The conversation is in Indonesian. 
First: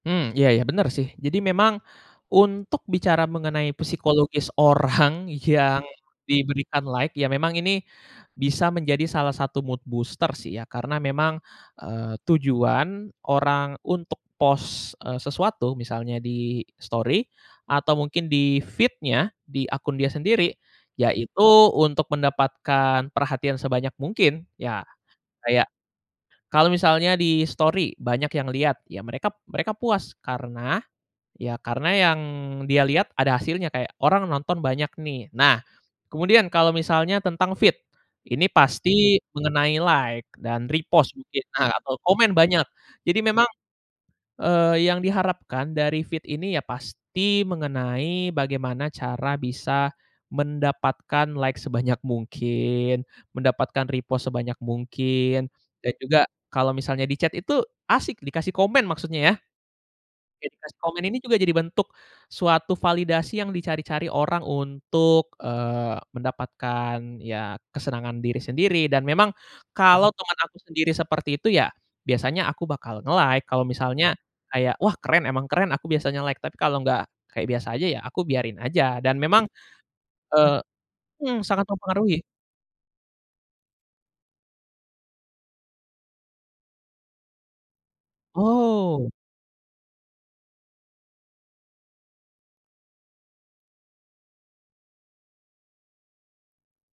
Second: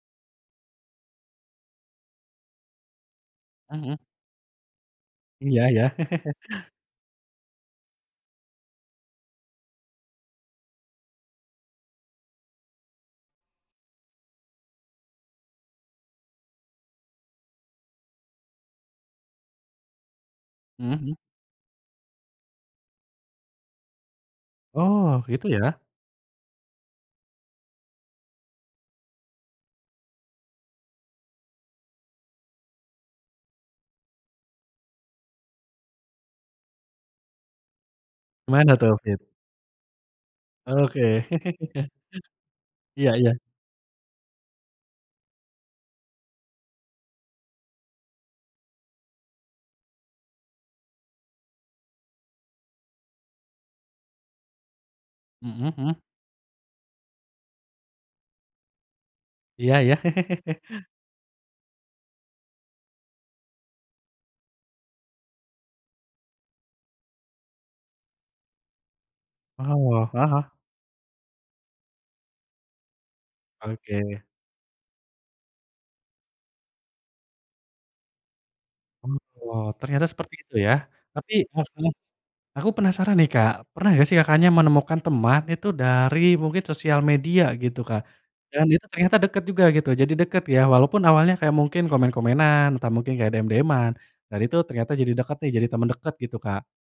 Mmm, iya ya, bener sih. Jadi memang, untuk bicara mengenai Mhm. psikologis orang Iya yang iya.. diberikan like, ya memang ini, bisa menjadi salah satu mood booster sih, ya. Karena memang, eee, tujuan orang untuk post, eee, sesuatu, misalnya di-story, atau mungkin di-feed-nya, di akun dia sendiri. Heeh, mhm. Yaitu untuk mendapatkan perhatian sebanyak mungkin, ya, Oh, gitu kayak, ya? kalau misalnya di-story banyak yang lihat, ya mereka mereka puas. Karena, ya karena yang dia lihat, ada hasilnya kayak, orang nonton banyak nih. Nah kemudian, kalau misalnya tentang feed, ini Mana tuh, feed? pasti mengenai like, dan repost Oke. mungkin, nah, atau komen banyak. Iya Jadi iya. memang, eee, yang diharapkan dari feed ini, ya pasti mengenai bagaimana cara bisa mendapatkan like sebanyak mungkin, mendapatkan repost sebanyak mungkin. Mhm Dan mhm. juga, kalau misalnya di chat itu asik, dikasih komen maksudnya, ya. Iya iya.. Dikasih komen ini juga jadi bentuk, suatu validasi yang dicari-cari orang untuk, eee, mendapatkan ya, kesenangan diri sendiri. Dan memang, Wow, kalau heeh teman heeh. aku sendiri seperti itu, ya, biasanya aku bakal nge-like kalau misalnya, Oke. kayak "Wah keren, emang keren," aku biasanya like, tapi kalau nggak kayak biasa aja, ya aku biarin aja. Oh, Dan memang, [unintelligible] ternyata seperti itu eee, ya. Tapi mmm, sangat heeh heeh, mempengaruhi. aku penasaran nih Kak, pernah nggak sih Kakaknya menemukan teman itu dari, mungkin sosial media, gitu, Kak. Dan, itu Oh. ternyata deket juga, gitu, jadi deket ya, walaupun awalnya kayak, mungkin komen-komenan, entah mungkin kayak, DM-DM-an. Dan itu ternyata jadi deket deh, jadi temen deket, gitu Kak?